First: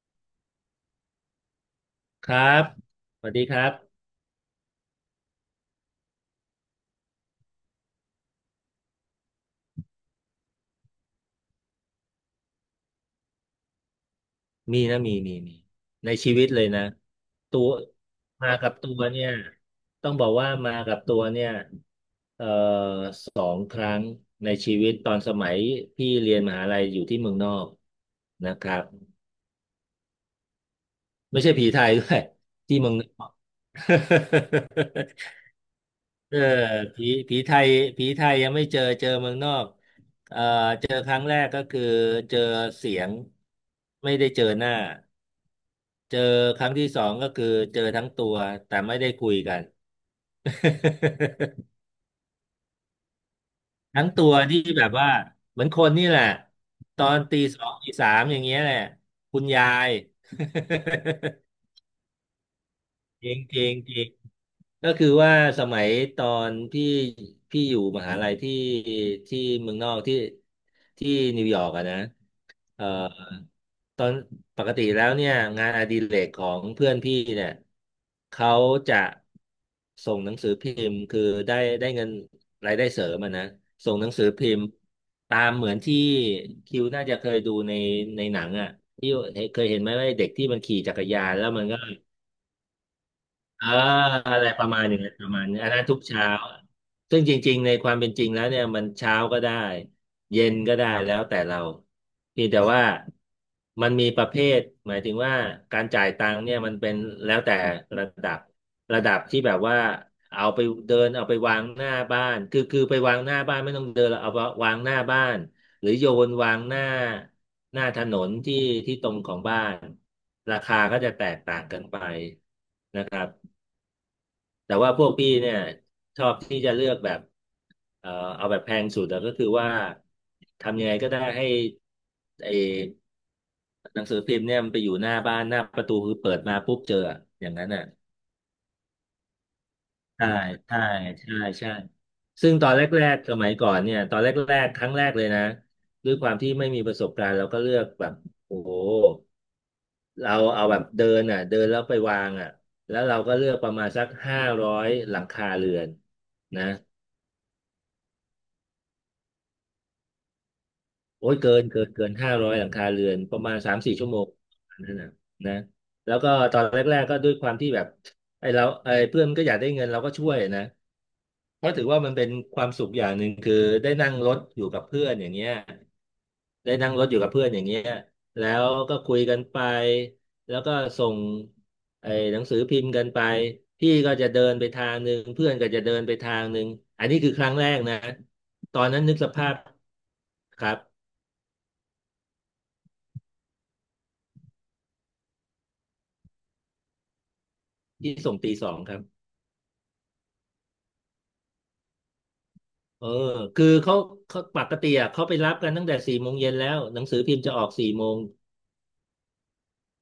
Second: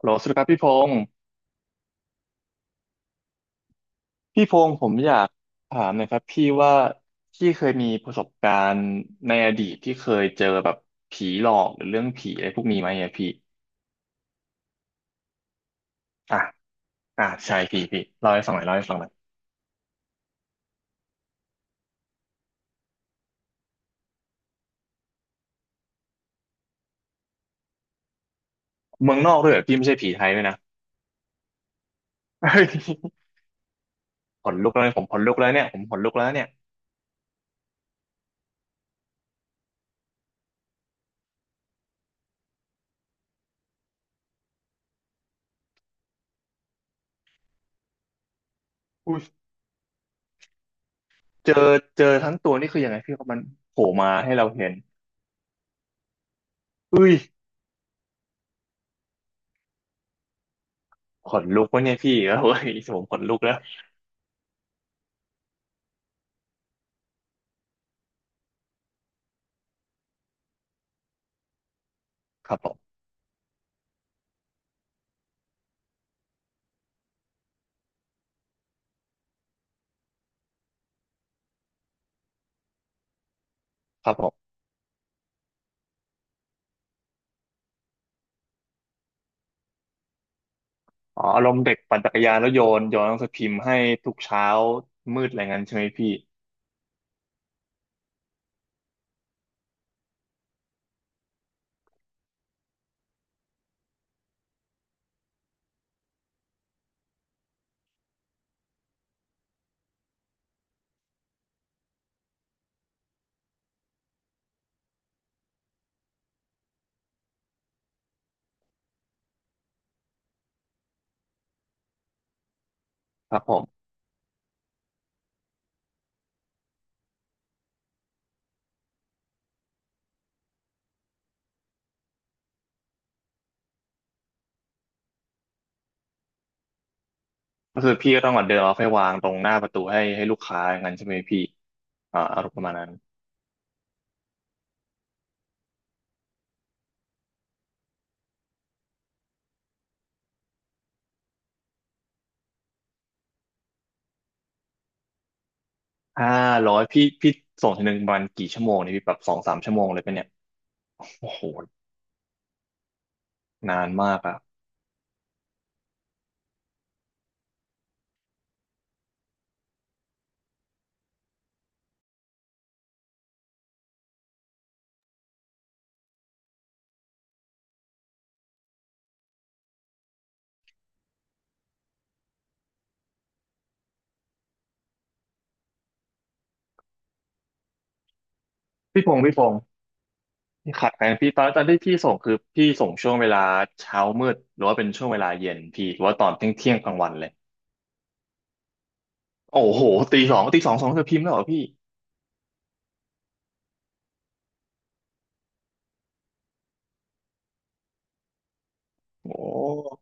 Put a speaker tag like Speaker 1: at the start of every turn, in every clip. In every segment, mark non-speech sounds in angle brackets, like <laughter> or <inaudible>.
Speaker 1: โหลสวัสดีครับพี่พงศ์
Speaker 2: ครับสวัสดีครับ
Speaker 1: พี่พงศ์ผมอยากถามหนะครับพี่ว่าพี่เคยมีประสบการณ์ในอดีตที่เคยเจอแบบผีหลอกหรือเรื่องผีอะไรพวกนี้ไหมอะพี่
Speaker 2: มีนะมีมีมี ในชี
Speaker 1: อ่ะ
Speaker 2: วิตเลยนะ
Speaker 1: อ่ะใช่
Speaker 2: ตัว
Speaker 1: พี่พี่เล่าให้
Speaker 2: มา
Speaker 1: ฟังหน่อย
Speaker 2: กับ
Speaker 1: เล่าให้
Speaker 2: ตั
Speaker 1: ฟัง
Speaker 2: ว
Speaker 1: หน่อย
Speaker 2: เนี่ยต้องบอกว่ามากับตัวเนี่ยเอ่อ2 ครั้งในชีวิต ตอนสมัยพี่เรียนมหาลัยอยู่ที่เมืองนอกนะครับ
Speaker 1: เมืองนอกด้วยเหรอพี่ไม่ใช่ผีไทยด้วยนะ
Speaker 2: ไม่ใช่ผีไทยด้วย
Speaker 1: เฮ้ย
Speaker 2: ที่เมืองนอ
Speaker 1: <laughs>
Speaker 2: ก
Speaker 1: ขนลุกแล้วผมขนลุกแล้ว
Speaker 2: <laughs>
Speaker 1: เนี่ยผมขนลุกแล้ว
Speaker 2: เออ
Speaker 1: เนี่ย
Speaker 2: ผีผีไทยผีไทยยังไม่เจอ เจอเมืองนอกเอ่อเจอครั้งแรกก็คือเจอเสียง ไม่ได้เจอหน้า เจอครั้งที่สองก็คือเจอทั้งตัวแต่ไม่ได้
Speaker 1: อุ้ย
Speaker 2: คุยกัน
Speaker 1: เจอ
Speaker 2: <laughs>
Speaker 1: เจอทั้งตัวนี่คือยังไงพี่ครับมันโผล่
Speaker 2: ทั้ง
Speaker 1: มา
Speaker 2: ตั
Speaker 1: ให้
Speaker 2: ว
Speaker 1: เรา
Speaker 2: ที่
Speaker 1: เห็น
Speaker 2: แบบว่าเหมือนคนนี่แหละตอ
Speaker 1: อุ้ย
Speaker 2: นตี 2 ตี 3อย่างเงี้ยแหละคุณยาย <laughs>
Speaker 1: ขนลุกวะเนี่ยพี่เอ้ยผมขน
Speaker 2: จ
Speaker 1: ลุ
Speaker 2: ริ
Speaker 1: ก
Speaker 2: ง
Speaker 1: แล้ว
Speaker 2: จริงจริง ก็คือว่าสมัยตอนพี่อยู่มหาลัยที่เมืองนอกที่นิวยอร์กอะนะ
Speaker 1: ครับผ
Speaker 2: เอ่อ
Speaker 1: ม
Speaker 2: ตอนปกติแล้วเนี่ยงานอดิเรกของเพื่อนพี่เนี่ยเขาจะส่งหนังสือพิมพ์คือได้ได้เงินรายได้เสริมอะนะส่งห
Speaker 1: ค
Speaker 2: นั
Speaker 1: รั
Speaker 2: ง
Speaker 1: บผ
Speaker 2: สือ
Speaker 1: ม
Speaker 2: พิมพ์ตามเหมือนที่คิวน่าจะเคยดูในหนังอะที่เคยเห็นไหมว่าเด็กที่มันขี่จักร
Speaker 1: อ๋
Speaker 2: ยา
Speaker 1: อ
Speaker 2: น
Speaker 1: อา
Speaker 2: แล้
Speaker 1: ร
Speaker 2: ว
Speaker 1: มณ์
Speaker 2: มัน
Speaker 1: เด็ก
Speaker 2: ก็
Speaker 1: ปั่นจักรยานแล้วโยนโยนหนังสือพิมพ์
Speaker 2: เออ
Speaker 1: ให้ทุก
Speaker 2: อะ
Speaker 1: เช้า
Speaker 2: ไรประมาณอย่างนั้น
Speaker 1: มื
Speaker 2: ป
Speaker 1: ด
Speaker 2: ระ
Speaker 1: อะไร
Speaker 2: มาณนี้
Speaker 1: งั้น
Speaker 2: อัน
Speaker 1: ใช่
Speaker 2: นั้
Speaker 1: ไหม
Speaker 2: นทุก
Speaker 1: พี่
Speaker 2: เช้าซึ่งจริงๆในความเป็นจริงแล้วเนี่ยมันเช้าก็ได้เย็นก็ได้แล้วแต่เราเพียงแต่ว่ามันมีประเภทหมายถึงว่าการจ่ายตังค์เนี่ยมันเป็นแล้วแต่ระดับระดับที่แบบว่าเอาไปเดินเอาไปวางหน้าบ้านคือไปวางหน้าบ้านไม่ต้องเดินเราเอาวางหน้าบ้านหรือโยนวางหน้าถนนที่ตรงของบ้านราคาก็จะแตกต่างกันไป
Speaker 1: ครับผม
Speaker 2: แต่ว่าพวกพี่เนี่ยชอบที่จะเลือกแบบเอ่อเอาแบบแพงสุดอะก็คือว่าทำยังไงก็ได้ให้ไอหนังสือพิมพ์เนี่ยมันไปอยู่หน้าบ้านหน้าประตูคือเปิดมาปุ๊บเจออะอย่างนั้น
Speaker 1: ก็
Speaker 2: อ่ะ
Speaker 1: คือพี่ก็ต้องเาเดินเอาไปวางตรงหน้าประตูให้ให้
Speaker 2: ใช่
Speaker 1: ลูกค้าอ
Speaker 2: ใช่
Speaker 1: ย่างนั้นใช่ไหม
Speaker 2: ใช่
Speaker 1: พี่
Speaker 2: ใช่
Speaker 1: อ่าอาร
Speaker 2: ซึ่
Speaker 1: มณ์
Speaker 2: ง
Speaker 1: ประ
Speaker 2: ตอ
Speaker 1: มา
Speaker 2: น
Speaker 1: ณ
Speaker 2: แร
Speaker 1: นั้น
Speaker 2: กๆสมัยก่อนเนี่ยตอนแรกๆครั้งแรกเลยนะด้วยความที่ไม่มีประสบการณ์เราก็เลือกแบบโอ้โหเราเอาแบบเดินอ่ะเดินแล้วไปวางอ่ะแล้วเราก็เลือกประมาณสักห้าร้อยหลังคาเรือน
Speaker 1: ห้า
Speaker 2: นะ
Speaker 1: ร้อยพี่พี่ส่งทีหนึ่งประมาณกี่ชั่วโมงนี่พี่แบบสองสามชั่วโมงเลยปะเนี่ย
Speaker 2: โอ้
Speaker 1: โอ้
Speaker 2: ย
Speaker 1: โห
Speaker 2: เกินห้าร้อยหลังคาเรือนประมาณสาม
Speaker 1: นาน
Speaker 2: สี่ชั่ว
Speaker 1: มา
Speaker 2: โม
Speaker 1: ก
Speaker 2: ง
Speaker 1: อะ
Speaker 2: นั่นนะนะแล้วก็ตอนแรกๆก็ด้วยความที่แบบไอ้เพื่อนมันก็อยากได้เงินเราก็ช่วยนะเพราะถือว่ามันเป็นความสุขอย่างหนึ่งคือได้นั่งรถอยู่กับเพื่อนอย่างเงี้ยได้นั่งรถอยู่กับเพื่อนอย่างเงี้ยแล้วก็คุยกันไปแล้วก็ส่งไอ้หนังสือพิมพ์กันไปพี่ก็จะเดินไปทางหนึ่งเพื่อนก็จะเดินไปทางหนึ่งอันนี้คือครั้งแรกนะตอนนั้
Speaker 1: พี่
Speaker 2: น
Speaker 1: พ
Speaker 2: นึก
Speaker 1: งศ์
Speaker 2: ส
Speaker 1: พี่พ
Speaker 2: ภา
Speaker 1: ง
Speaker 2: พ
Speaker 1: ศ์
Speaker 2: ค
Speaker 1: พี่
Speaker 2: รับ
Speaker 1: ขัดกันพี่ตอนตอนที่พี่ส่งคือพี่ส่งช่วงเวลาเช้ามืดหรือว่าเป็นช่วงเวลาเย็นพี่หรือว่าตอนเที่ยงเที่ยงกลางวันเลย
Speaker 2: ที่ส่งตี 2ครับ
Speaker 1: โอ้โหตีสองตีสองสองเธอพิมพ์แล้วเหรอพี่
Speaker 2: เออคือเขาปกติอ่ะเขาไปรับกันตั้งแต่สี่โมงเย็นแล้วหนังสือพิมพ์จะออกสี่โมง
Speaker 1: โอ้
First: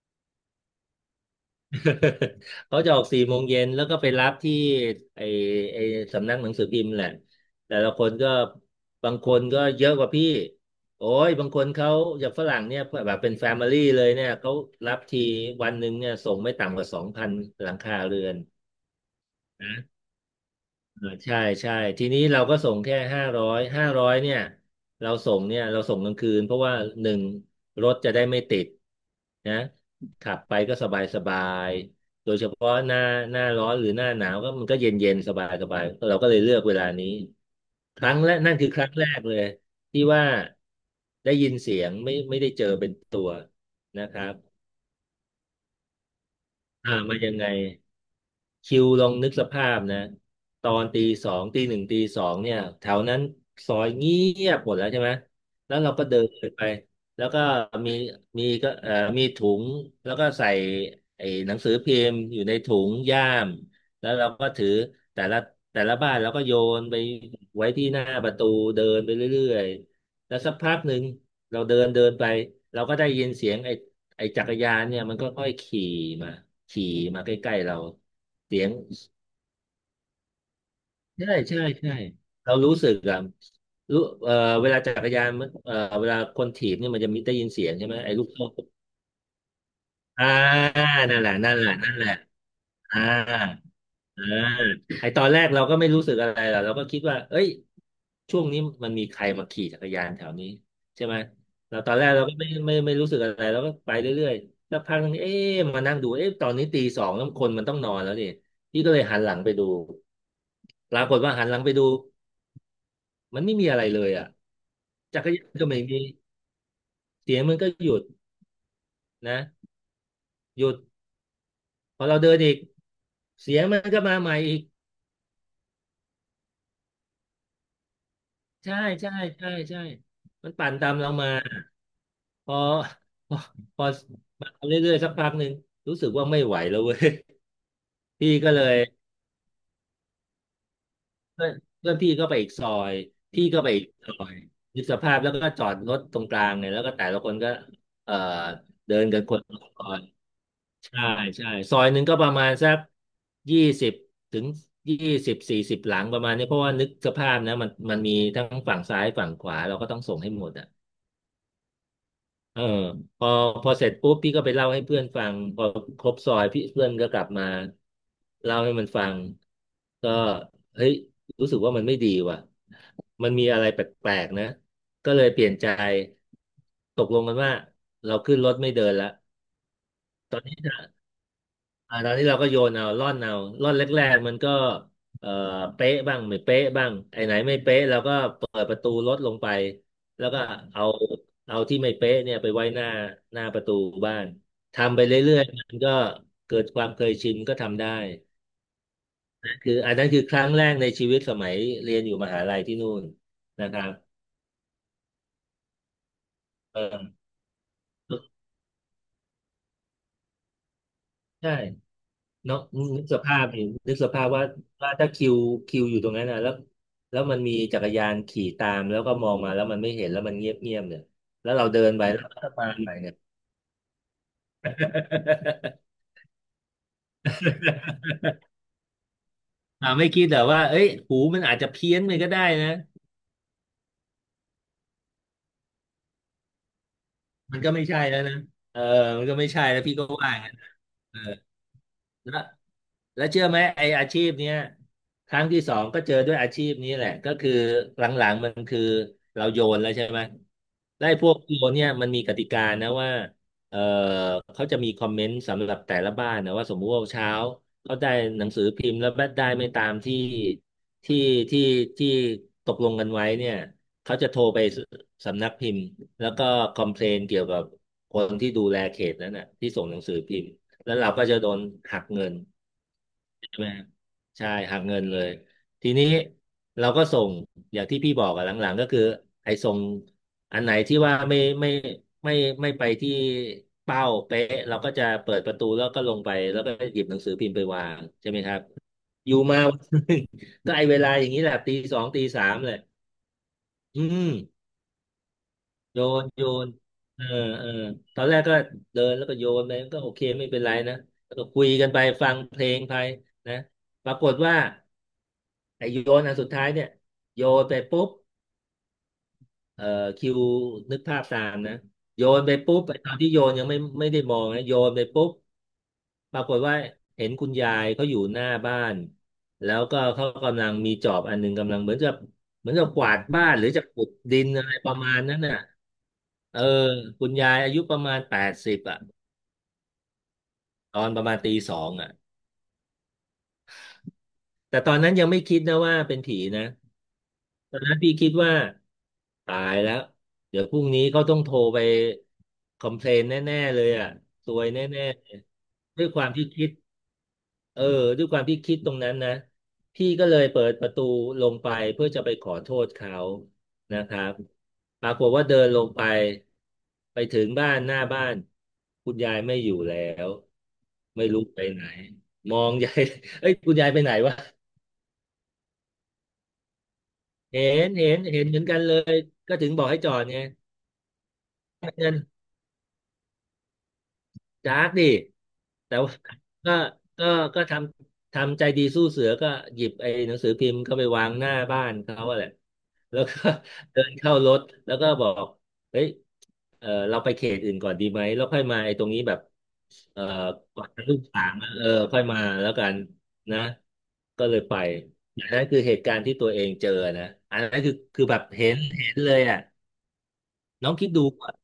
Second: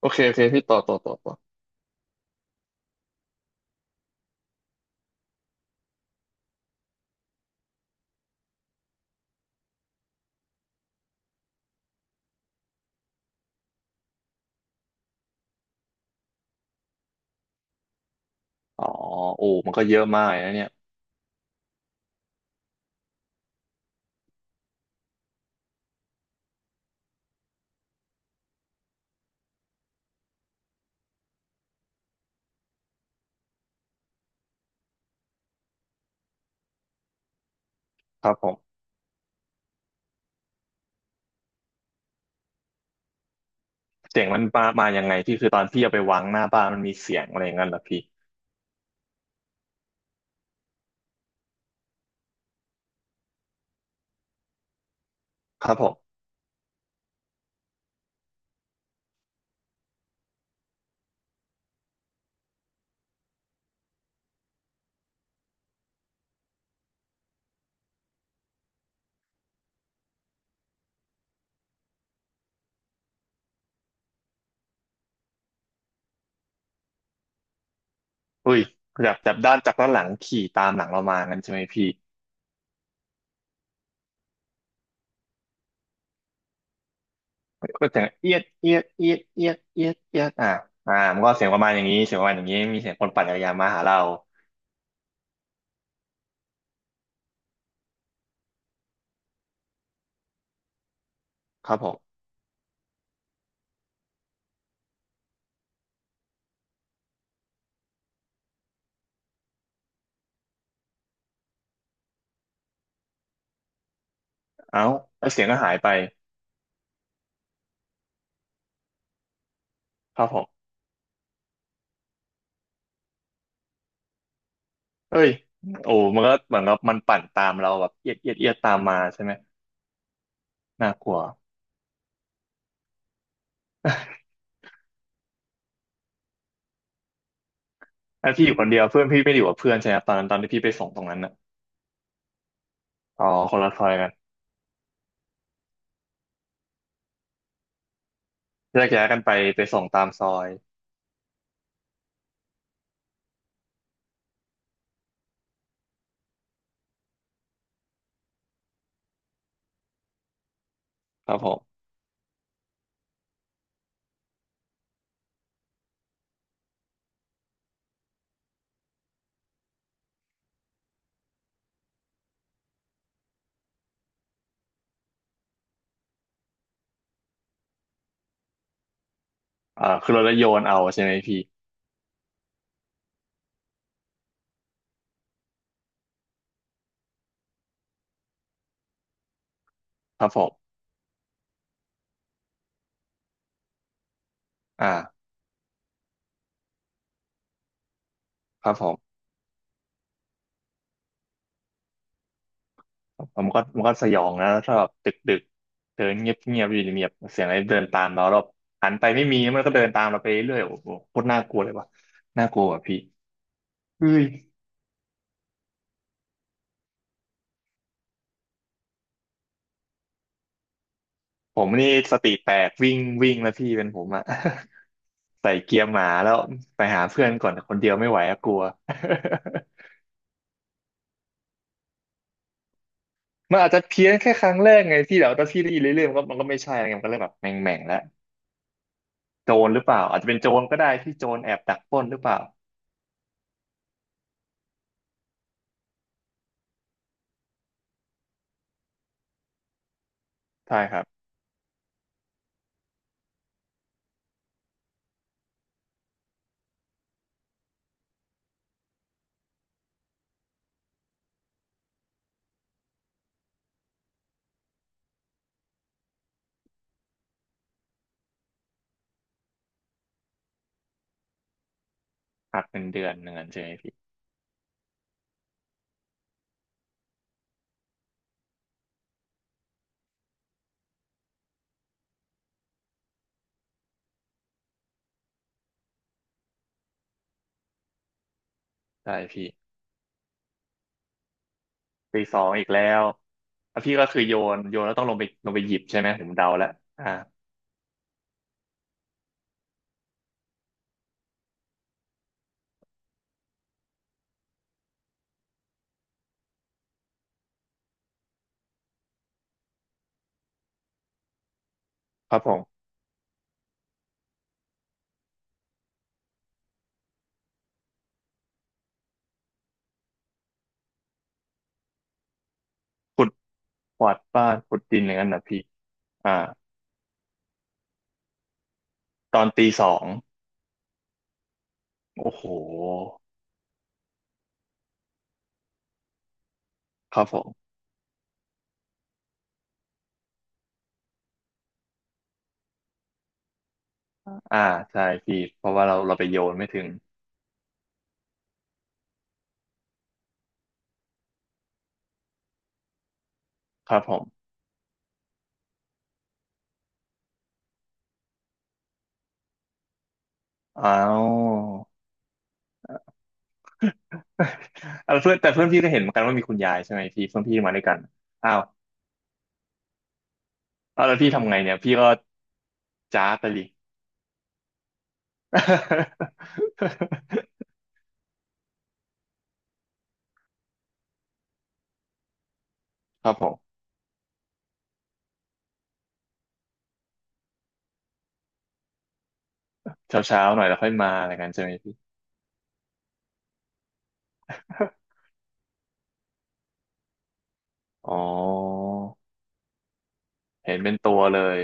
Speaker 1: โอเคโอเคพี่ต่อต่อต่อต่อ
Speaker 2: <laughs> เขาจะออกสี่โมงเย็นแล้วก็ไปรับที่ไอไอสำนักหนังสือพิมพ์แหละแต่ละคนก็บางคนก็เยอะกว่าพี่โอ้ยบางคนเขาอย่างฝรั่งเนี่ยแบบเป็นแฟมิลี่เลยเนี่ยเขารับทีวันหนึ่งเนี่ยส่งไม่ต่ำกว่า2,000 หลังคาเรือน
Speaker 1: อ๋อโอ้มันก็เยอะมากเลยนะเนี่ย
Speaker 2: เออใช่ใช่ทีนี้เราก็ส่งแค่ห้าร้อยห้าร้อยเนี่ยเราส่งเนี่ยเราส่งกลางคืนเพราะว่าหนึ่งรถจะได้ไม่ติดนะขับไปก็สบายสบายโดยเฉพาะหน้าร้อนหรือหน้าหนาวก็มันก็เย็นเย็นสบายสบายเราก็เลยเลือกเวลานี้ครั้ง
Speaker 1: ค
Speaker 2: แร
Speaker 1: รับ
Speaker 2: ก
Speaker 1: ผ
Speaker 2: นั่
Speaker 1: ม
Speaker 2: นคือครั้งแรกเลยที่ว่าได้ยินเสียงไม่ได้เจอเป็นตัวนะค
Speaker 1: เสียง
Speaker 2: รับ
Speaker 1: มันมามายังไงพี่คือตอนพี่เอาไปวางหน้าบ้านมัน
Speaker 2: อ่า
Speaker 1: มีเสี
Speaker 2: มา
Speaker 1: ยง
Speaker 2: ยั
Speaker 1: อะ
Speaker 2: ง
Speaker 1: ไร
Speaker 2: ไง
Speaker 1: อย่างนั้นเหรอพี่
Speaker 2: คิวลองนึกสภาพนะตอนตีสองตีสองเนี่ยแถวนั้นซอยเงียบหมดแล้วใช่ไหม
Speaker 1: ครั
Speaker 2: แล้
Speaker 1: บ
Speaker 2: ว
Speaker 1: ผ
Speaker 2: เราก็
Speaker 1: ม
Speaker 2: เดินไปแล้วก็มีมีก็เอ่อมีถุงแล้วก็ใส่ไอ้หนังสือพิมพ์อยู่ในถุงย่ามแล้วเราก็ถือแต่ละแต่ละบ้านเราก็โยนไปไว้ที่หน้าประตูเดินไปเรื่อยๆแล้วสักพักหนึ่งเราเดินเดินไปเราก็ได้ยินเสียงไอ้ไอ้จักรยานเนี่ยมันก็ค่อยขี่มาขี่มาใกล้ๆเรา
Speaker 1: อุ้ย
Speaker 2: เสียง
Speaker 1: แบบจากด้านจากด้านหลังขี่ตามหลังเรามา
Speaker 2: ใช่
Speaker 1: งั้นใช่ไห
Speaker 2: ใช่
Speaker 1: มพี่
Speaker 2: ใช่เรารู้สึกอะรู้เวลาจักรยานมันเวลาคนถีบเนี่ยมันจะมีได้ยินเสียงใช่
Speaker 1: ก็
Speaker 2: ไหม
Speaker 1: เสียง
Speaker 2: ไอ้ลูก
Speaker 1: เอียด
Speaker 2: โซ่
Speaker 1: เอียดเอียดเอียดเอียดเอีย
Speaker 2: อ่า
Speaker 1: ดอ่ะอ่า
Speaker 2: นั่
Speaker 1: มั
Speaker 2: น
Speaker 1: น
Speaker 2: แห
Speaker 1: ก็
Speaker 2: ละ
Speaker 1: เสียง
Speaker 2: นั่
Speaker 1: ป
Speaker 2: น
Speaker 1: ระ
Speaker 2: แห
Speaker 1: มาณ
Speaker 2: ละ
Speaker 1: อย่าง
Speaker 2: นั่น
Speaker 1: นี้
Speaker 2: แหละ
Speaker 1: เสียงประมาณอย่างนี้มีเสียง
Speaker 2: อ่า
Speaker 1: คนปั่นจักรยานมาหาเรา
Speaker 2: อ่าไอ้ตอนแรกเราก็ไม่รู้สึกอะไรหรอกเราก็คิดว่าเอ้ยช่วงนี้มันมีใครมาขี่จักรยานแถวนี้ใช่ไหม
Speaker 1: ครั
Speaker 2: เรา
Speaker 1: บผ
Speaker 2: ตอน
Speaker 1: ม
Speaker 2: แรกเราก็ไม่รู้สึกอะไรเราก็ไปเรื่อยๆสักพักนึงเอ๊ะมานั่งดูเอ๊ะตอนนี้ตีสองแล้วคนมันต้องนอนแล้วดิพี่ก็เลยหันหลังไปดูปรากฏว่าหันหลังไปดูมันไม่มีอะไรเลยอ่ะ
Speaker 1: เอ้า
Speaker 2: จัก
Speaker 1: แล้ว
Speaker 2: ร
Speaker 1: เสี
Speaker 2: ยา
Speaker 1: ยง
Speaker 2: น
Speaker 1: ก็
Speaker 2: ก็
Speaker 1: หาย
Speaker 2: ไม่
Speaker 1: ไป
Speaker 2: มีเสียงมันก็หยุดนะ
Speaker 1: ครับผม
Speaker 2: หยุดพอเราเดินอีกเสียงมันก็มาใหม่อีก
Speaker 1: เอ้ยโอ้มันก็เหมือนกับมันปั่นตามเราแบบเอียดเอียดเอียดตา
Speaker 2: ใช่
Speaker 1: มมา
Speaker 2: ใช่
Speaker 1: ใช่ไหม
Speaker 2: ใช่ใช่มันปั่นตา
Speaker 1: น่า
Speaker 2: ม
Speaker 1: ก
Speaker 2: เรา
Speaker 1: ลัว
Speaker 2: มาพอพอพอมาเรื่อยๆสักพักหนึ่งรู้สึกว่าไม่ไหวแล้วเว้ย <laughs>
Speaker 1: แล้
Speaker 2: พี่
Speaker 1: วพี่อ
Speaker 2: ก็
Speaker 1: ยู่
Speaker 2: เล
Speaker 1: คน
Speaker 2: ย
Speaker 1: เดียวเพื่อนพี่ไม่ได้อยู่กับเพื่อนใช่ไหมครับตอนนั้นตอนที่พี่ไปส่งตรงนั้นน่ะ
Speaker 2: เพื่อนเพื่อนพี่ก็ไปอีกซอย
Speaker 1: อ๋อ
Speaker 2: พี่
Speaker 1: ค
Speaker 2: ก็
Speaker 1: น
Speaker 2: ไป
Speaker 1: ละซ
Speaker 2: อีก
Speaker 1: อยกัน
Speaker 2: ซอยยึดสภาพแล้วก็จอดรถตรงกลางเนี่ยแล้วก็แต่ละคนก็เอ่อ
Speaker 1: แยก
Speaker 2: เดิ
Speaker 1: ย้าย
Speaker 2: น
Speaker 1: กั
Speaker 2: กั
Speaker 1: น
Speaker 2: น
Speaker 1: ไป
Speaker 2: คนละ
Speaker 1: ไป
Speaker 2: ซ
Speaker 1: ส่ง
Speaker 2: อย
Speaker 1: ตามซอย
Speaker 2: ใช่ใช่ซอยหนึ่งก็ประมาณสักยี่สิบถึงยี่สิบ40หลังประมาณนี้เพราะว่านึกสภาพนะมันมีทั้งฝั่งซ้ายฝั่งขวาเราก็ต้องส่งให้หมดอ่ะ
Speaker 1: ครับผม
Speaker 2: เออพอพอเสร็จปุ๊บพี่ก็ไปเล่าให้เพื่อนฟังพอครบซอยพี่เพื่อนก็กลับมาเล่าให้มันฟังก็เฮ้ยรู้สึกว่ามันไม่ดีว่ะมันมีอะไรแปลกๆนะก็เลยเปลี่ยนใจตกลงกันว่าเราขึ้นรถไม่เดินละ
Speaker 1: อ่าคือเราแล้วโยนเอาใช่ไหมพี่
Speaker 2: อ่าตอนนี้เราก็โยนเอาร่อนเอาร่อนแรกๆมันก็เอ่อเป๊ะบ้างไม่เป๊ะบ้างไอ้ไหนไม่เป๊ะเราก็เปิดประตูรถลงไป
Speaker 1: ค
Speaker 2: แล้
Speaker 1: รั
Speaker 2: ว
Speaker 1: บผ
Speaker 2: ก็
Speaker 1: ม
Speaker 2: เอาเอาที่ไม่เป๊ะเนี่ยไปไว้หน้าหน้าประตูบ้านทำไป
Speaker 1: อ่า
Speaker 2: เรื่อยๆมันก็เกิดความเคยชินก็ทำได้
Speaker 1: ครับผม
Speaker 2: คืออันนั้นคือครั้งแรกในชีวิตสมัยเรียนอยู่มหาลัยที่นู่น
Speaker 1: ผมันก็
Speaker 2: นะค
Speaker 1: มัน
Speaker 2: รั
Speaker 1: ก็
Speaker 2: บ
Speaker 1: สยองนะถ้าแบบดึกดึกเดินเงียบเงียบอ
Speaker 2: เอ
Speaker 1: ยู่เงี
Speaker 2: อ
Speaker 1: ยบเสียงอะไรเดินตามเราเราหันไปไม่มีมันก็เดินตามเราไปเรื่อยโอ้โหโคตรน่าก
Speaker 2: ใช่
Speaker 1: ลัวเลยว่ะน่าก
Speaker 2: เนาะ
Speaker 1: ลัวอ่ะพี่
Speaker 2: นึกสภาพเห็นนึกส
Speaker 1: เฮ้
Speaker 2: ภา
Speaker 1: ย
Speaker 2: พว่าถ้าคิวอยู่ตรงนั้นนะแล้วมันมีจักรยานขี่ตามแล้วก็มองมาแล้วมันไม่เห็นแล้วมันเงียบเงียบเนี่ยแล้ว
Speaker 1: ผ
Speaker 2: เรา
Speaker 1: ม
Speaker 2: เดิ
Speaker 1: นี่
Speaker 2: นไป
Speaker 1: ส
Speaker 2: แล้ว
Speaker 1: ติ
Speaker 2: ก็
Speaker 1: แต
Speaker 2: มา
Speaker 1: ก
Speaker 2: ให
Speaker 1: วิ่
Speaker 2: ม่
Speaker 1: ง
Speaker 2: เนี่ย
Speaker 1: วิ่งแล้วพี่เป็นผมอะ <laughs> ใส่เกียร์หมาแล้วไปหาเพื่อนก่อนคนเดียวไม่
Speaker 2: <laughs>
Speaker 1: ไหวอะกลัว
Speaker 2: อ่าไม่คิดแต่ว่าเอ้ยหูมันอาจจะเพี้ยนไปก็ได้นะ
Speaker 1: <laughs> มันอาจจะเพี้ยนแค่ครั้งแรกไงพี่แต่ว่าถ้าพี่ได้ยินเรื่อยๆมันก็มันก็ไม่ใช่ไงมันก็เลยแบบแหม่ง
Speaker 2: มันก็
Speaker 1: แม่ง
Speaker 2: ไม่
Speaker 1: แล้ว
Speaker 2: ใช่แล้วนะเออมันก็ไม่
Speaker 1: โจ
Speaker 2: ใช่
Speaker 1: รห
Speaker 2: แล้
Speaker 1: รื
Speaker 2: ว
Speaker 1: อเป
Speaker 2: พี่
Speaker 1: ล่า
Speaker 2: ก็
Speaker 1: อาจจะ
Speaker 2: ว่า
Speaker 1: เป็นโจรก็ได้ที่โจรแอบดักปล้นหรือเปล่า
Speaker 2: แล้วแล้วเชื่อไหมไออาชีพเนี้ยครั้งที่สองก็เจอด้วยอาชีพนี้แหละก็คือหลังๆมันคือเราโยนแล้วใช่ไหม
Speaker 1: ใช่ครับ
Speaker 2: ได้วไอ้พวกโยนเนี่ยมันมีกติกานะว่าเออเขาจะมีคอมเมนต์สำหรับแต่ละบ้านนะว่าสมมุติว่าเช้าเขาได้หนังสือพิมพ์แล้วได้ไม่ตามที่ที่ที่ที่ตกลงกันไว้เนี่ยเขาจะโทรไปสำนักพิมพ์แล้วก็คอมเพลนเกี่ยวกับคนที่ดูแลเขตนั้นน่ะที่ส่งหนังสือพิมพ์ แล้วเราก็จะโดนหักเงิน
Speaker 1: หักเป็นเดือนหนึ่งเงน
Speaker 2: ใช่
Speaker 1: ใช่
Speaker 2: ไห
Speaker 1: ไห
Speaker 2: ม
Speaker 1: ม
Speaker 2: ฮะ
Speaker 1: พี่
Speaker 2: ใช่หักเงินเลยทีนี้เราก็ส่งอย่างที่พี่บอกอะหลังๆก็คือไอ้ส่งอันไหนที่ว่าไม่ไม่ไปที่เป้าเป๊ะเราก็จะเปิดประตูแล้วก็ลงไปแล้วก็หยิบหนังสือพิมพ์ไปวางใช่ไหมครับ
Speaker 1: ใช่
Speaker 2: อยู่
Speaker 1: พี่
Speaker 2: มาวันหนึ่ง <laughs> ก็ไอ้เวลาอย่างนี้แหละตีสอง
Speaker 1: ปี
Speaker 2: ตี
Speaker 1: สอ
Speaker 2: สา
Speaker 1: ง
Speaker 2: ม
Speaker 1: อีก
Speaker 2: เลย
Speaker 1: แล้วแล้วพี่
Speaker 2: อื
Speaker 1: ก็คือ
Speaker 2: ม
Speaker 1: โยนโยนแล้วต้องลงไปลงไปหยิบใช่
Speaker 2: โย
Speaker 1: ไหมผ
Speaker 2: น
Speaker 1: ม
Speaker 2: โย
Speaker 1: เดาแล้
Speaker 2: น
Speaker 1: วอ่า
Speaker 2: เออเออตอนแรกก็เดินแล้วก็โยนไปก็โอเคไม่เป็นไรนะแล้วก็คุยกันไปฟังเพลงไปนะปรากฏว่าไอ้โยนอันสุดท้ายเนี่ยโยนไปปุ๊บเอ่อคิวนึกภาพตามนะโย
Speaker 1: ครับ
Speaker 2: น
Speaker 1: ผ
Speaker 2: ไปปุ๊บ
Speaker 1: ม
Speaker 2: ไอ้ตอนที่โยนยังไม่ได้มองนะโยนไปปุ๊บ ปรากฏว่าเห็นคุณยายเขาอยู่หน้าบ้านแล้วก็เขากำลังมีจอบอันหนึงกำลังเหมือนจะกวาด
Speaker 1: ขุด
Speaker 2: บ้านหรือจะ
Speaker 1: ก
Speaker 2: ขุด
Speaker 1: วาด
Speaker 2: ดิ
Speaker 1: บ้า
Speaker 2: น
Speaker 1: น
Speaker 2: อะไร
Speaker 1: ขุด
Speaker 2: ประ
Speaker 1: ดินอ
Speaker 2: มา
Speaker 1: ย่าง
Speaker 2: ณ
Speaker 1: นั้น
Speaker 2: นั้น
Speaker 1: นะ
Speaker 2: น่ะ
Speaker 1: พี่อ่า
Speaker 2: เออคุณยายอายุประมาณ80อ่ะ
Speaker 1: ตอนตีสอง
Speaker 2: ตอนประมาณตีสองอ่ะ
Speaker 1: โอ้โห
Speaker 2: แต่ตอนนั้นยังไม่คิดนะว่าเป็นผีนะ
Speaker 1: ครับผม
Speaker 2: ตอนนั้นพี่คิดว่าตายแล้วเดี๋ยวพรุ่งนี้เขาต้องโทรไปคอมเพลนแน่ๆเลยอ่ะซ
Speaker 1: อ่า
Speaker 2: วยแน
Speaker 1: ใช่
Speaker 2: ่ๆเลย
Speaker 1: พี่เพราะว่าเรา
Speaker 2: ด้วย
Speaker 1: เรา
Speaker 2: ค
Speaker 1: ไป
Speaker 2: วาม
Speaker 1: โย
Speaker 2: ที่
Speaker 1: นไม่
Speaker 2: คิด
Speaker 1: ถึง
Speaker 2: เออด้วยความที่คิดตรงนั้นนะพี่ก็เลยเปิดประตูลงไปเพื่อจะไปขอโทษเขา
Speaker 1: ครั
Speaker 2: นะ
Speaker 1: บผ
Speaker 2: ครับ
Speaker 1: ม
Speaker 2: ปรากฏว่าเดินลงไปไปถึงบ้านหน้าบ้านคุณยายไม่อยู่แล้ว
Speaker 1: อ้า
Speaker 2: ไม่
Speaker 1: ว
Speaker 2: รู้ไปไหนมองยาย <laughs> เอ้ยคุณยายไปไหนวะ
Speaker 1: <laughs> เอ่เพื่อนแต่เพื่อนพี่ก็เห็นเหมือนกันว่ามีคุณยายใช่ไหมพี่เพื่อนพี่
Speaker 2: เห็
Speaker 1: มาด้วย
Speaker 2: น
Speaker 1: กัน
Speaker 2: เห็นเห็น
Speaker 1: อ้า
Speaker 2: เหมื
Speaker 1: ว
Speaker 2: อนกันเลยก็ถึงบอกให้จอดไง
Speaker 1: เอาแล้วพี่ทำไงเนี่ยพี่ก็
Speaker 2: เงิน
Speaker 1: จ้าไปดิ
Speaker 2: จากดิแต่ว่า <laughs> ก็ก็
Speaker 1: <laughs>
Speaker 2: ก็ทำใจดีสู้เสือก็หยิบไอ้หนังสือพิมพ์เข้าไปวางหน้าบ้านเขาอะแหละ แล้ว
Speaker 1: ครับ
Speaker 2: ก็
Speaker 1: ผม
Speaker 2: <laughs> เดินเข้ารถแล้วก็บอกเฮ้ยเออเราไปเขตอื่นก่อนดีไหม แล้วค่อยมาไอ้ตรงนี้แบบเอ
Speaker 1: เช้า
Speaker 2: อ
Speaker 1: เช้าหน่อยแล้ว
Speaker 2: ก่อ
Speaker 1: ค่
Speaker 2: น
Speaker 1: อย
Speaker 2: จะ
Speaker 1: มา
Speaker 2: ลูก
Speaker 1: อะไร
Speaker 2: สา
Speaker 1: กัน
Speaker 2: ม
Speaker 1: ใช่ไห
Speaker 2: อะ
Speaker 1: ม
Speaker 2: เออ
Speaker 1: พี่
Speaker 2: ค่อยมาแล้วกันนะ ก็เลยไป อันนั้นคือเหตุการณ์ที่ตัวเองเจอนะ อันนั้นคือ
Speaker 1: <laughs> อ๋
Speaker 2: คือแบบเห็น
Speaker 1: อ
Speaker 2: เห็นเลยอ่ะ
Speaker 1: เห็น
Speaker 2: น้
Speaker 1: เป็
Speaker 2: อ
Speaker 1: น
Speaker 2: งคิ
Speaker 1: ตั
Speaker 2: ด
Speaker 1: ว
Speaker 2: ดู
Speaker 1: เล
Speaker 2: อะ
Speaker 1: ย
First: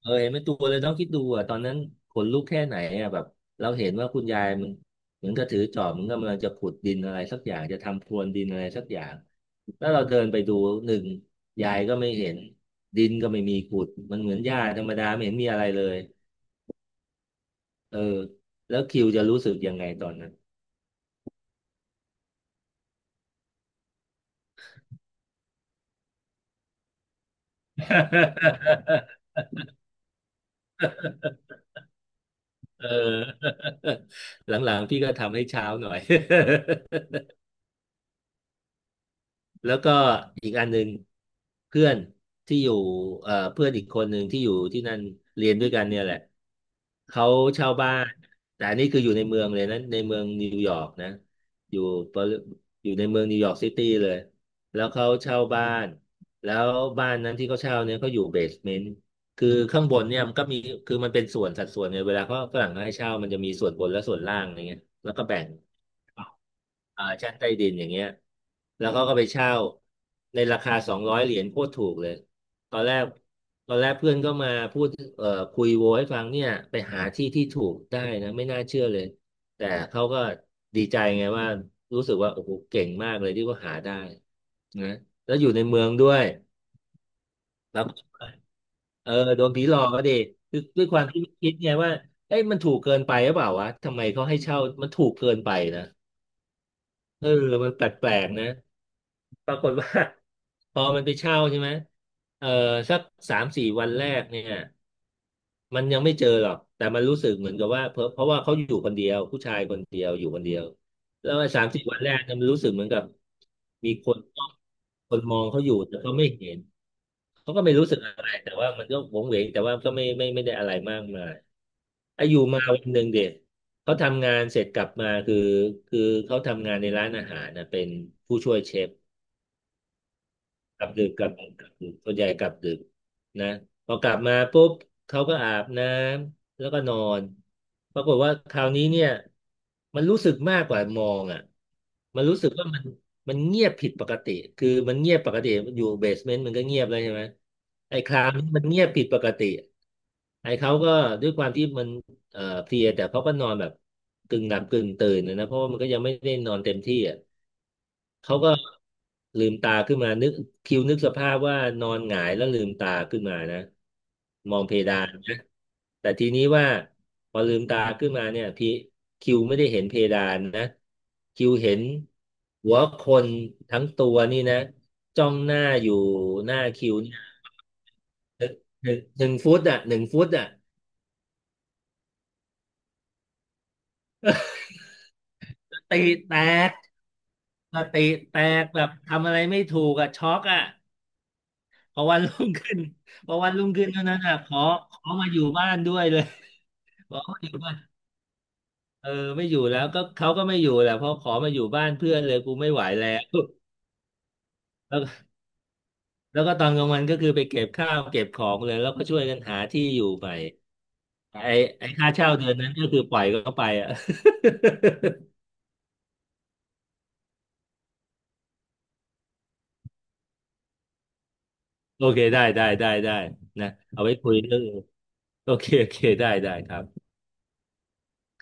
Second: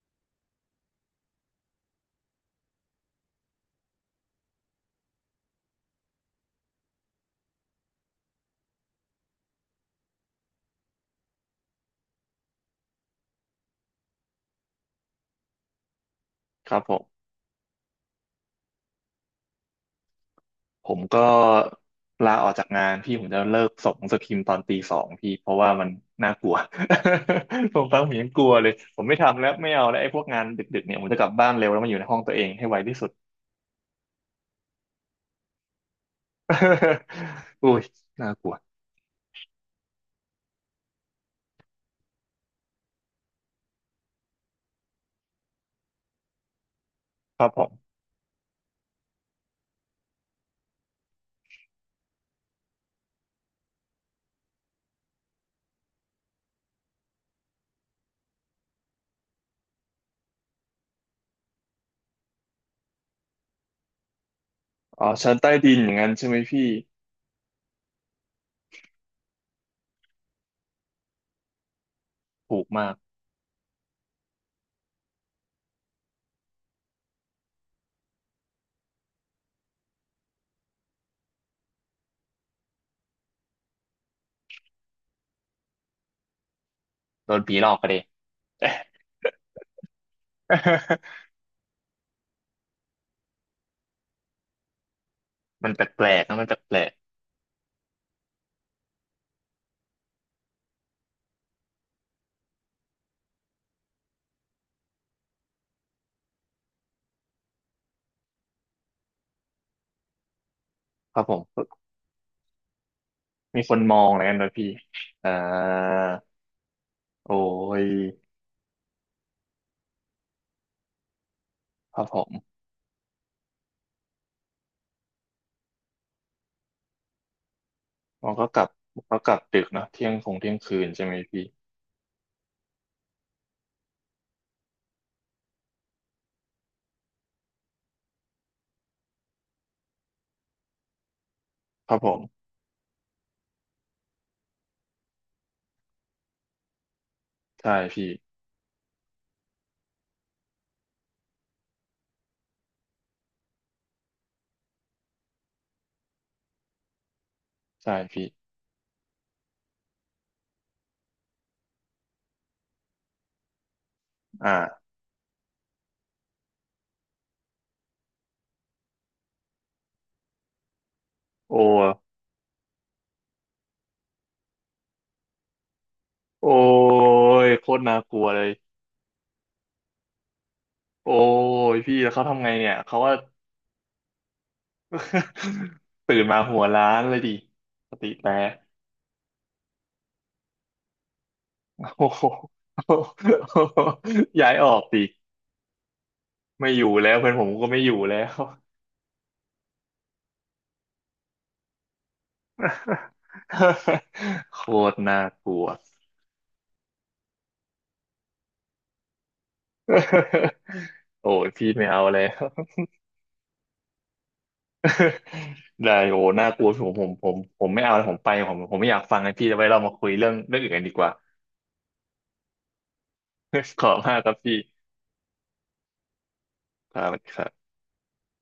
Speaker 2: เออเห็นเป็นตัวเลยน้องคิดดูอ่ะตอนนั้นขนลุกแค่ไหนอ่ะแบบเราเห็นว่าคุณยายมันเหมือนกับถือจอบเหมือนกำลังจะขุดดินอะไรสักอย่างจะทำพรวนดินอะไรสักอย่างแล้วเราเดินไปดูหนึ่งยายก็ไม่เห็นดินก็ไม่มีขุดมันเหมือนหญ้าธรรมดาไม่เห็นมีอะไรเลย
Speaker 1: ครับผม
Speaker 2: เออแล้วคิวจะรู้สึกยังไงตอนนั้น
Speaker 1: ผมก็ลาออกจากงานพี่ผมจะเลิกส่งหนังสือพิมพ์ตอนตีสองพี่เพราะว่ามันน่ากลัว <laughs> ผมฟังผมยังกลัวเลยผมไม่
Speaker 2: <laughs>
Speaker 1: ทำแล้วไม่เอาแล้วไอ้พวกงานดึกๆเนี่ยผมจะกลับบ้านเร็วแล้วมาอยู่ในห้องตัวเองให้ไว
Speaker 2: เออ
Speaker 1: ที่สุด
Speaker 2: <laughs> หลังๆพี่ก็ทำให้เช้าหน่อย
Speaker 1: <laughs> อุ้ยน่ากลัว
Speaker 2: แล้วก็อีกอันหนึ่งเพื่อนที่อยู่เพื่อนอีกคนหนึ่งที่อยู่ที่นั่นเรียนด้วยกันเนี่ยแหละเขา
Speaker 1: ครับผ
Speaker 2: เช่าบ้า
Speaker 1: ม
Speaker 2: นแต่อันนี้คืออยู่ในเมืองเลยนะในเมืองนิวยอร์กนะอยู่ปริอยู่ในเมืองนิวยอร์กซิตี้เลยแล้วเขาเช่าบ้านแล้วบ้านนั้นที่เขาเช่าเนี่ยเขาอยู่เบสเมนต์คือข้างบนเนี่ยมันก็มีมันเป็นส่วนสัดส่วนเนี่ยเวลาเขาฝรั่งเขาให้เช่ามันจะมีส่วนบนและส่วนล่างอะไรเงี้ย
Speaker 1: อ๋อ
Speaker 2: แล้วก็
Speaker 1: ชั้น
Speaker 2: แบ่ง
Speaker 1: ใต้ดินอย่างนั้นใช่ไหมพี่
Speaker 2: อ่าชั้นใต้ดินอย่างเงี้ยแล้วเขาก็ไปเช่าในราคา$200โคตรถูกเลย
Speaker 1: ถูก
Speaker 2: ตอน
Speaker 1: มา
Speaker 2: แร
Speaker 1: ก
Speaker 2: กเอ่อคุยโวให้ฟังเนี่ยไปหาที่ที่ถูกได้นะไม่น่าเชื่อเลยแต่เขาก็ดีใจไงว่ารู้สึกว่าโอ้โหเก่งมากเลยที่เขาหาได้นะแล้วอยู่ในเมืองด้วย
Speaker 1: โดนผีหลอก
Speaker 2: แล้
Speaker 1: ไป
Speaker 2: ว
Speaker 1: เลย
Speaker 2: เออโดนผีหลอกก็ดีคือด้วยความที่
Speaker 1: <laughs>
Speaker 2: คิดไงว่าเอ้ยมันถูกเกินไปหรือเปล่าวะทำไมเขาให้เช่ามันถูกเกินไป
Speaker 1: มันแป
Speaker 2: นะ
Speaker 1: ลกๆนะมันแปลก
Speaker 2: เออมันแปลกๆนะ ปรากฏว่า <laughs> พอมันไปเช่าใช่ไหมเออสักสามสี่วันแรกเนี่ยมันยังไม่เจอหรอกแต่มันรู้สึกเหมือนกับว่าเพราะว่าเขาอยู่คนเดียวผู้ชายคนเดียวอยู่คนเดียว
Speaker 1: ๆครับ
Speaker 2: แล้
Speaker 1: ผ
Speaker 2: ว
Speaker 1: ม
Speaker 2: สามสี่วันแรกเนี่ยมันรู้สึกเหมือนกับ
Speaker 1: มีคน
Speaker 2: มี
Speaker 1: มองอะไรกันโดยพี่
Speaker 2: คน
Speaker 1: อ่า
Speaker 2: มองเขาอยู่แต่เขาไม่เห็น
Speaker 1: โอ้
Speaker 2: เขาก็ไม่
Speaker 1: ย
Speaker 2: รู้สึกอะไรแต่ว่ามันก็หวงเหวงแต่ว่าก็ไม่ได้อะไรมากมาย
Speaker 1: ครับผ
Speaker 2: อายุ
Speaker 1: ม
Speaker 2: มาวันหนึ่งเด็กเขาทำงานเสร็จกลับมาคือเขาทำงานในร้านอาหารนะเป็น
Speaker 1: อ๋อ
Speaker 2: ผู้
Speaker 1: ก็
Speaker 2: ช่ว
Speaker 1: ก
Speaker 2: ย
Speaker 1: ลับ
Speaker 2: เชฟ
Speaker 1: ก็กลับดึกเนอะเที่ยงคงเที่ยงคื
Speaker 2: กลั
Speaker 1: น
Speaker 2: บ
Speaker 1: ใช่
Speaker 2: ดึก
Speaker 1: ไหม
Speaker 2: กลับ
Speaker 1: พี่
Speaker 2: ดึกกลับดึกส่วนใหญ่กลับดึกนะพอกลับมาปุ๊บเขาก็อาบน้ำแล้วก็นอนปรากฏว่าคราวนี้เนี่ยมันรู้สึกมากกว่ามองอ่ะ
Speaker 1: ครับผ
Speaker 2: มันรู้
Speaker 1: ม
Speaker 2: สึกว่ามันเงียบผิดปกติคือมันเงียบปกติอยู่เบสเมนต์มันก็เงียบแล้วใช่ไหม
Speaker 1: ใช่
Speaker 2: ไอ้
Speaker 1: พี่
Speaker 2: คราวนี้มันเงียบผิดปกติไอ้เขาก็ด้วยความที่มันเพลียแต่เขาก็นอนแบบกึ่งหลับกึ่งตื่นนะเพราะว่ามันก็ยังไม่ได้นอนเต็มที่อ่ะ
Speaker 1: ใช่พี่
Speaker 2: เขาก็ลืมตาขึ้นมานึกคิวนึกสภาพว่านอนหงายแล้วลืมตาขึ้นมานะมองเพ
Speaker 1: อ่า
Speaker 2: ดานนะแต่ทีนี้ว่าพอลืมตาขึ้นมาเนี่ยพี่คิวไม่ได้เห็นเพดานนะคิว
Speaker 1: โอ้
Speaker 2: เห็นหัวคนทั้งตัวนี่นะจ้องหน้าอยู่
Speaker 1: โอ้
Speaker 2: หน้าคิวเนี่ย
Speaker 1: ยโคตรน่ากลัวเล
Speaker 2: ห
Speaker 1: ย
Speaker 2: นึ่งหนึ่งฟุตอ่ะหนึ่งฟุตอ่ะ
Speaker 1: โอ้ยพี่แล้วเขาทำไงเนี่ยเขาว่า
Speaker 2: ตี
Speaker 1: <laughs> ตื่น
Speaker 2: แต
Speaker 1: มาหัว
Speaker 2: ก
Speaker 1: ล้านเลยดิสติ
Speaker 2: ตี
Speaker 1: แต
Speaker 2: แต
Speaker 1: ก
Speaker 2: กแบบทำอะไรไม่ถูกอ่ะช็อกอ่ะ
Speaker 1: <laughs>
Speaker 2: พอ
Speaker 1: โอ้
Speaker 2: วั
Speaker 1: โห
Speaker 2: นรุ่งขึ้น <laughs> พอวันรุ่งขึ้นเท่านั้นอ่ะ
Speaker 1: ย้ายออก
Speaker 2: ข
Speaker 1: ดิ
Speaker 2: อมาอยู่บ้านด้วยเลย
Speaker 1: ไม่อยู่แล้
Speaker 2: <laughs> ข
Speaker 1: ว
Speaker 2: อ
Speaker 1: เพื่อน
Speaker 2: มา
Speaker 1: ผ
Speaker 2: อ
Speaker 1: ม
Speaker 2: ยู่
Speaker 1: ก็
Speaker 2: บ้าน
Speaker 1: ไม่อยู่แล้ว
Speaker 2: เออไม่อยู่แล้วก็เขาก็ไม่อยู่แหละเพราะขอมาอยู่บ้านเพื่อนเลยกูไม่ไหวแล้
Speaker 1: <laughs>
Speaker 2: ว
Speaker 1: โค
Speaker 2: <laughs>
Speaker 1: ต
Speaker 2: แล้
Speaker 1: ร
Speaker 2: ว
Speaker 1: น่ากลัว
Speaker 2: แล้วก็ตอนกลางวันก็คือไปเก็บข้าวเก็บของเลยแล้วก็ช่วยกันหาที่อยู่ใหม่
Speaker 1: <laughs> โอ้ย
Speaker 2: ไอ้
Speaker 1: พี่ไม่
Speaker 2: ไอ้
Speaker 1: เอา
Speaker 2: ค่า
Speaker 1: แล้
Speaker 2: เช่า
Speaker 1: ว
Speaker 2: เดือนนั้นก็คือปล่อยเขาไปอ่ะ
Speaker 1: <laughs> ได้โอ้น่ากลัวผมผมผมผมไม่เอาแล้วผมไปผมผมไม่อยากฟังนะพี่เอาไว้เรามาคุยเรื่องเรื่องอื่นกันดีกว่า
Speaker 2: <laughs> โอเคได้ได้ได้ได้นะ
Speaker 1: <laughs> ขอบ
Speaker 2: เอา
Speaker 1: คุณ
Speaker 2: ไว้
Speaker 1: มากค
Speaker 2: คุ
Speaker 1: รั
Speaker 2: ย
Speaker 1: บพี่
Speaker 2: เรื่องอื่นโอเคโอเคได้ได้ครับ
Speaker 1: ครับ